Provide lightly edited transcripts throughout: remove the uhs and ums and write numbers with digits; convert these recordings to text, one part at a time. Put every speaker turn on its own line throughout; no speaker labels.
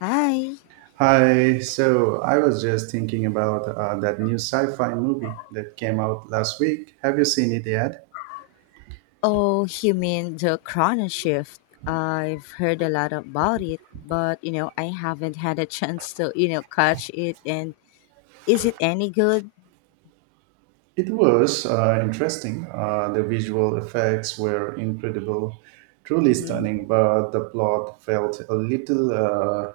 Hi.
Hi, so I was just thinking about that new sci-fi movie that came out last week. Have you seen it yet?
Oh, you mean the Chrono Shift? I've heard a lot about it, but I haven't had a chance to, catch it. And is it any good?
It was interesting. The visual effects were incredible, truly
Hmm.
stunning, but the plot felt a little uh,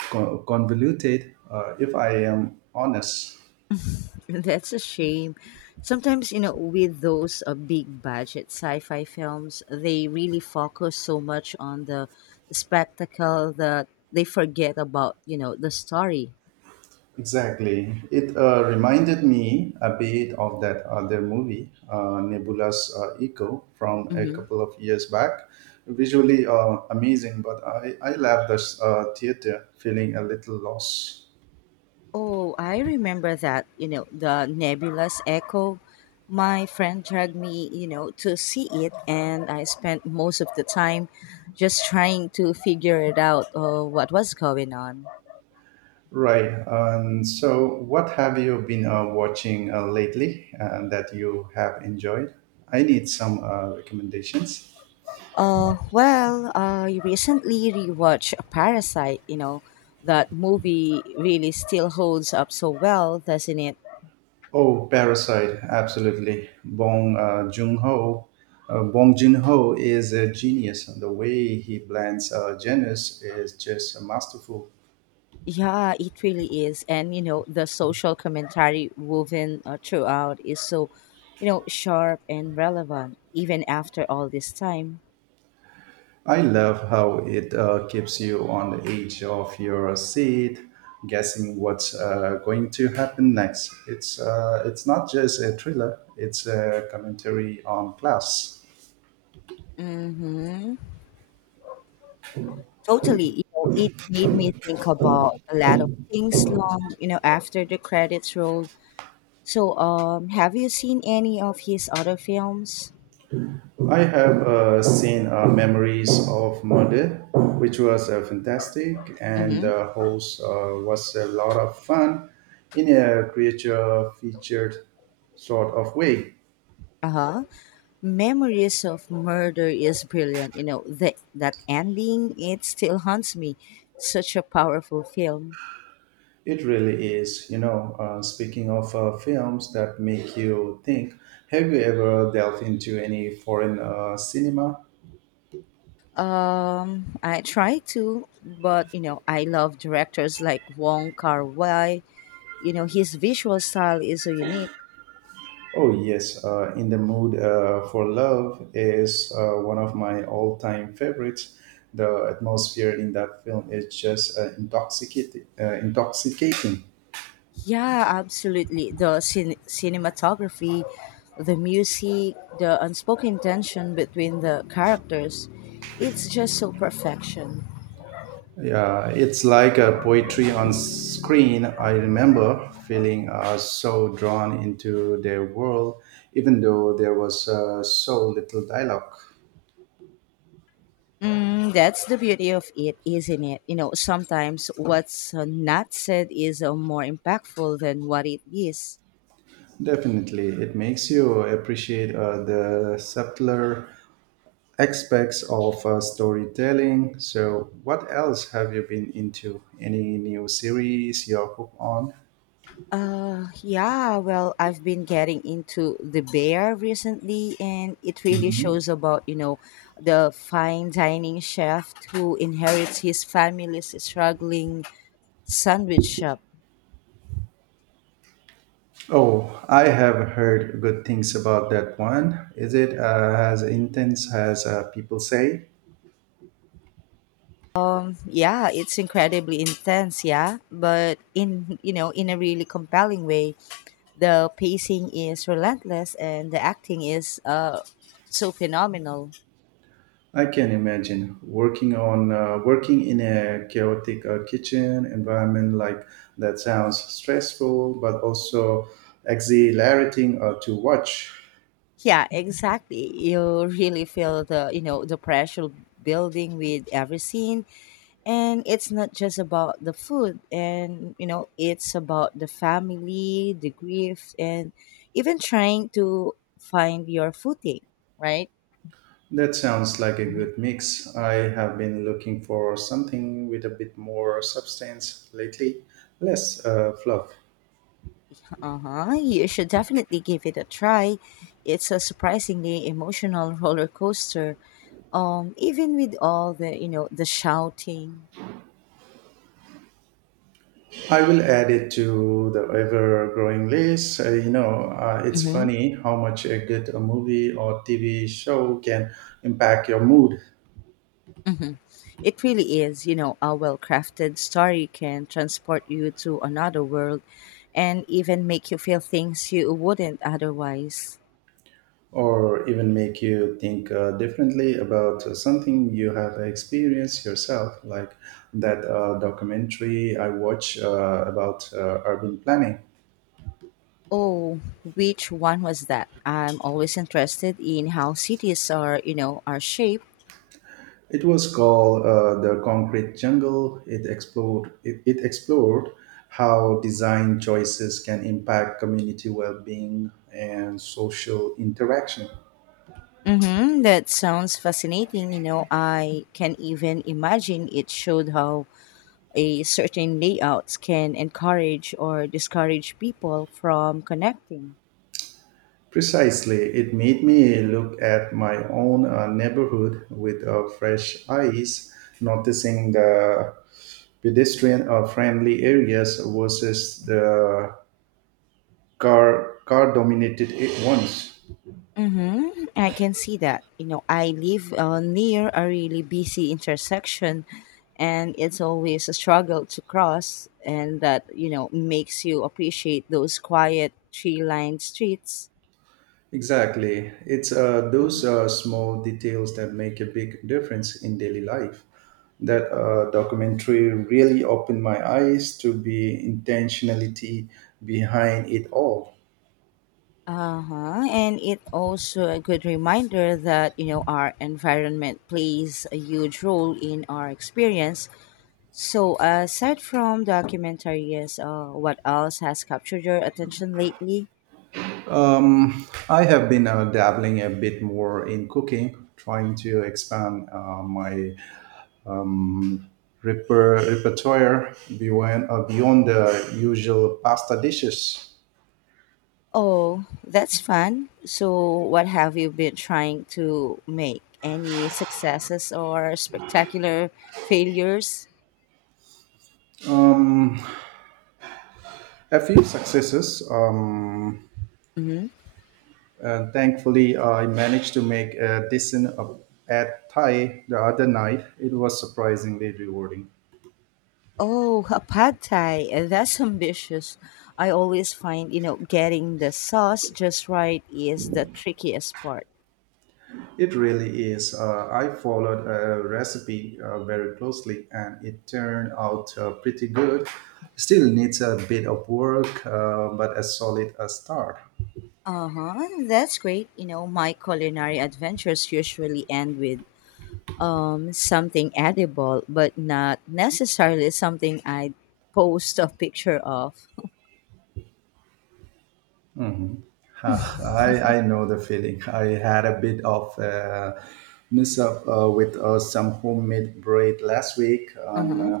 co- convoluted, if I am honest.
That's a shame. Sometimes, with those big budget sci fi films, they really focus so much on the spectacle that they forget about, the story.
Exactly. It reminded me a bit of that other movie, Nebula's Echo, from a
Hmm.
couple of years back. Visually amazing, but I left the theater feeling a little lost.
Oh, I remember that, the Nebulous Echo. My friend dragged me, to see it, and I spent most of the time just trying to figure it out, what was going on.
Right. And so, what have you been watching lately that you have enjoyed? I need some recommendations.
Well, I recently rewatched Parasite. That movie really still holds up so well, doesn't it?
Oh, Parasite, absolutely. Bong Joon-ho is a genius. The way he blends genres is just masterful.
Yeah, it really is. And, the social commentary woven throughout is so, sharp and relevant, even after all this time.
I love how it keeps you on the edge of your seat, guessing what's going to happen next. It's not just a thriller; it's a commentary on class.
Mm-hmm. Totally. It made me think about a lot of things long, after the credits rolled. So, have you seen any of his other films?
I have seen Memories of Murder, which was fantastic, and
Mm-hmm.
the host was a lot of fun in a creature featured sort of way.
Uh-huh. Memories of Murder is brilliant. The, that ending, it still haunts me. Such a powerful film.
It really is. Speaking of films that make you think, have you ever delved into any foreign cinema?
I try to, but I love directors like Wong Kar-wai. His visual style is so unique.
Oh, yes. In the Mood for Love is one of my all time favorites. The atmosphere in that film is just intoxicating. Intoxicating.
Yeah, absolutely. The cinematography, the music, the unspoken tension between the characters, it's just so perfection.
Yeah, it's like a poetry on screen. I remember feeling so drawn into their world, even though there was so little dialogue.
Mm, that's the beauty of it, isn't it? Sometimes what's not said is more impactful than what it is.
Definitely, it makes you appreciate the subtler aspects of storytelling. So, what else have you been into? Any new series you're hooked on?
Yeah, well, I've been getting into The Bear recently, and it really
Mhm.
shows about, the fine dining chef who inherits his family's struggling sandwich shop.
Oh, I have heard good things about that one. Is it as intense as people say?
Yeah, it's incredibly intense, yeah, but in, in a really compelling way. The pacing is relentless and the acting is so phenomenal.
I can imagine working in a chaotic kitchen environment like that sounds stressful, but also exhilarating to watch.
Yeah, exactly. You really feel the, the pressure building with every scene. And it's not just about the food and, it's about the family, the grief, and even trying to find your footing, right?
That sounds like a
Mhm.
good mix. I have been looking for something with a bit more substance lately, less fluff.
Uh-huh. You should definitely give it a try. It's a surprisingly emotional roller coaster. Even with all the, the shouting.
I will add it to the ever growing list. It's funny how much a good a movie or TV show can impact your mood
Hmm. It really is. A well crafted story can transport you to another world and even make you feel things you wouldn't otherwise.
or even make you think differently about something you have experienced yourself, like that documentary I watch about urban planning.
Oh, which one was that? I'm always interested in how cities are, are shaped.
It was called The Concrete Jungle. It explored how design choices can impact community well being and social interaction.
Mm-hmm, that sounds fascinating. I can even imagine it showed how a certain layouts can encourage or discourage people from connecting.
Precisely, it made me look at my own neighborhood with fresh eyes, noticing the pedestrian friendly areas versus the car dominated ones.
Mm-hmm. I can see that. I live near a really busy intersection, and it's always a struggle to cross, and that, makes you appreciate those quiet tree lined streets.
Exactly. It's those small details that make a big difference in daily life. That documentary really opened my eyes to the intentionality behind it all.
Uh huh. And it also a good reminder that, our environment plays a huge role in our experience. So, aside from documentaries, what else has captured your attention lately?
I have been dabbling a bit more in cooking, trying to expand my um, repertoire beyond the usual pasta dishes.
Oh, that's fun. So, what have you been trying to make? Any successes or spectacular failures?
Um, a few successes.
Hmm.
And thankfully, I managed to make a decent at Thai the other night. It was surprisingly rewarding.
Oh, a pad thai. That's ambitious. I always find, getting the sauce just right is the trickiest part.
It really is. I followed a recipe very closely and it turned out pretty good. Still needs a bit of work, but a solid start.
Uh huh. That's great. My culinary adventures usually end with something edible, but not necessarily something I post a picture of.
I know the feeling. I had a bit of a mess up with some homemade bread last week,
Uh huh.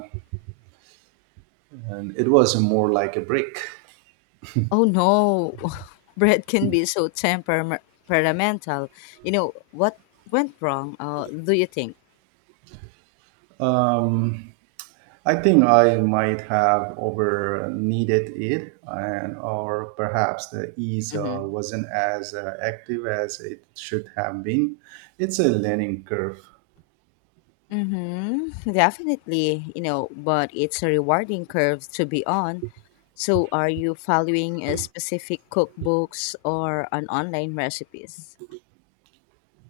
and it was more like a brick.
Oh no, bread can be so temperamental. You know what went wrong? Do you think?
Um, I think I might have over needed it, and or perhaps the ease
Mm-hmm.
wasn't as active as it should have been. It's a learning curve.
Mm-hmm. Definitely. But it's a rewarding curve to be on. So, are you following a specific cookbooks or an online recipes?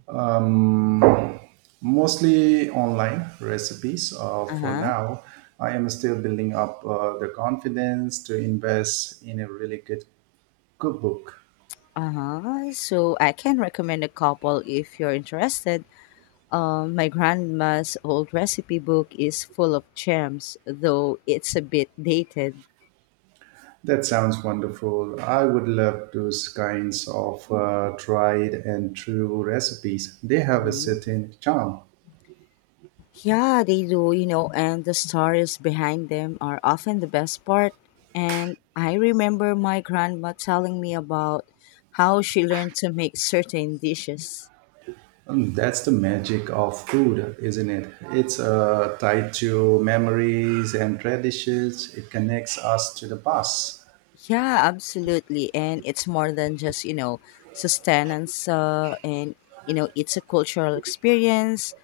Um, Mostly online recipes
Uh
for
huh.
now. I am still building up the confidence to invest in a really good cookbook.
Uh huh. So I can recommend a couple if you're interested. My grandma's old recipe book is full of gems, though it's a bit dated.
That sounds wonderful. I would love those kinds of tried and true recipes. They have a
Mhm.
certain charm.
Yeah, they do, and the stories behind them are often the best part. And I remember my grandma telling me about how she learned to make certain dishes.
That's the magic of food, isn't it? It's tied to memories and traditions. It connects us to the past.
Yeah, absolutely. And it's more than just, sustenance and, it's a cultural experience.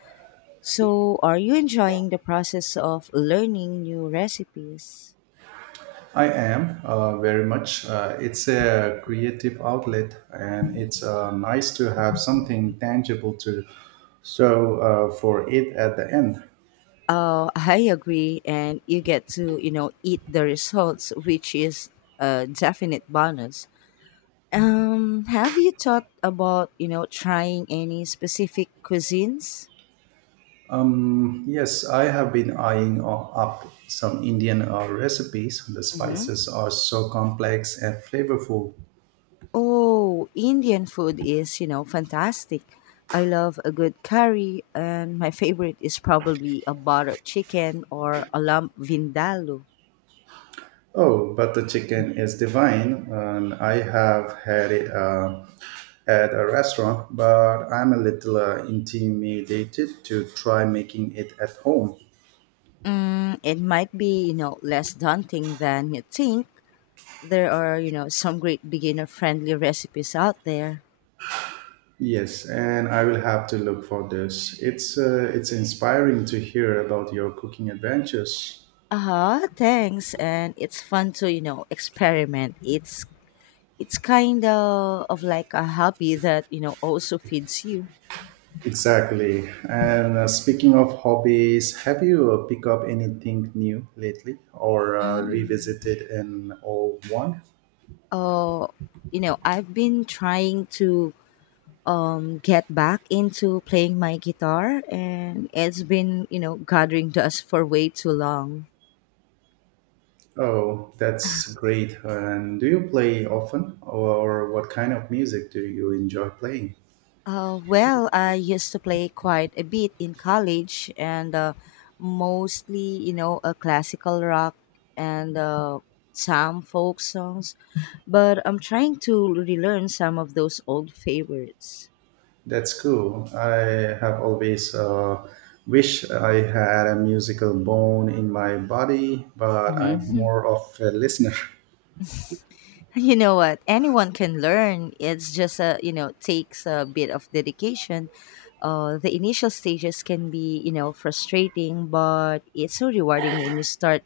So, are you enjoying the process of learning new recipes?
I am very much. It's a creative outlet, and it's nice to have something tangible to so for it at the end.
Oh, I agree. And you get to, eat the results, which is a definite bonus. Have you thought about, trying any specific cuisines?
Yes, I have been eyeing up some Indian recipes. The
Hmm.
spices are so complex and flavorful.
Oh, Indian food is, fantastic. I love a good curry, and my favorite is probably a buttered chicken or a lamb vindaloo.
Oh, but the chicken is divine, and I have had it at a restaurant, but I'm a little intimidated to try making it at home.
Mm, it might be, less daunting than you think. There are, some great beginner friendly recipes out there.
Yes, and I will have to look for this. It's inspiring to hear about your cooking adventures.
Uh-huh, thanks. And it's fun to, experiment. It's kind of like a hobby that, also feeds you.
Exactly. And speaking of hobbies, have you picked up anything new lately or
Mm.
revisited an old one?
uh, you know, I've been trying to get back into playing my guitar, and it's been, gathering dust for way too long.
Oh, that's great. And do you play often or what kind of music do you enjoy playing?
Well, I used to play quite a bit in college and mostly, a classical rock and some folk songs. But I'm trying to relearn some of those old favorites.
That's cool. I have always wished I had a musical bone in my body, but
Hmm.
I'm more of a listener.
You know what? Anyone can learn. It's just a, takes a bit of dedication. The initial stages can be, frustrating, but it's so rewarding when you start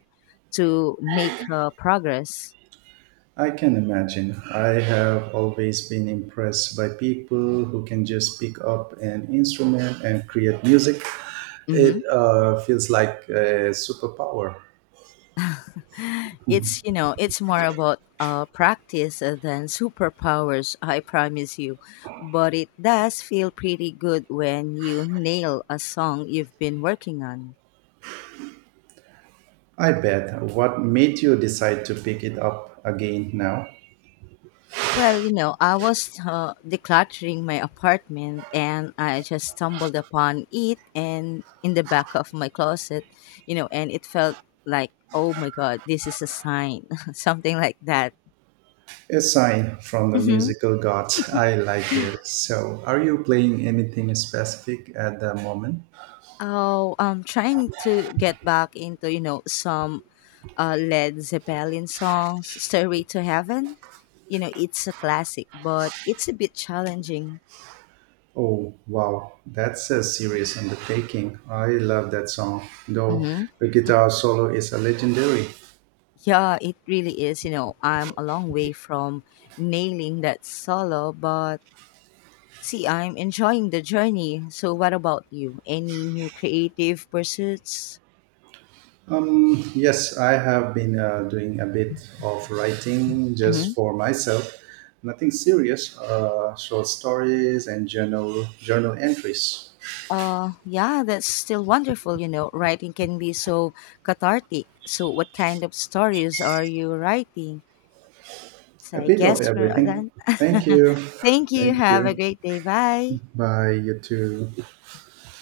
to make progress.
I can imagine. I have always been impressed by people who can just pick up an instrument and create music.
Hmm.
It feels like a superpower.
It's, it's more about practice than superpowers, I promise you. But it does feel pretty good when you nail a song you've been working on.
I bet. What made you decide to pick it up again now?
Well, I was decluttering my apartment and I just stumbled upon it and in the back of my closet, and it felt like, oh my God, this is a sign, something like that.
A sign from the
Mm-hmm.
musical gods. I like it. So, are you playing anything specific at the moment?
Oh, I'm trying to get back into, some Led Zeppelin songs, Stairway to Heaven. It's a classic, but it's a bit challenging.
Oh, wow. That's a serious undertaking. I love that song, though
Hmm.
the guitar solo is a legendary.
Yeah, it really is. I'm a long way from nailing that solo, but see, I'm enjoying the journey. So, what about you? Any new creative pursuits?
Yes, I have been doing a bit of writing just for myself. Nothing serious, short stories and journal entries.
Yeah, that's still wonderful. Writing can be so cathartic. So, what kind of stories are you writing? So,
A
I
bit of
guess we're
everything.
done.
Thank you.
Thank you.
Thank
Have a
you.
great day. Bye.
Bye, you too.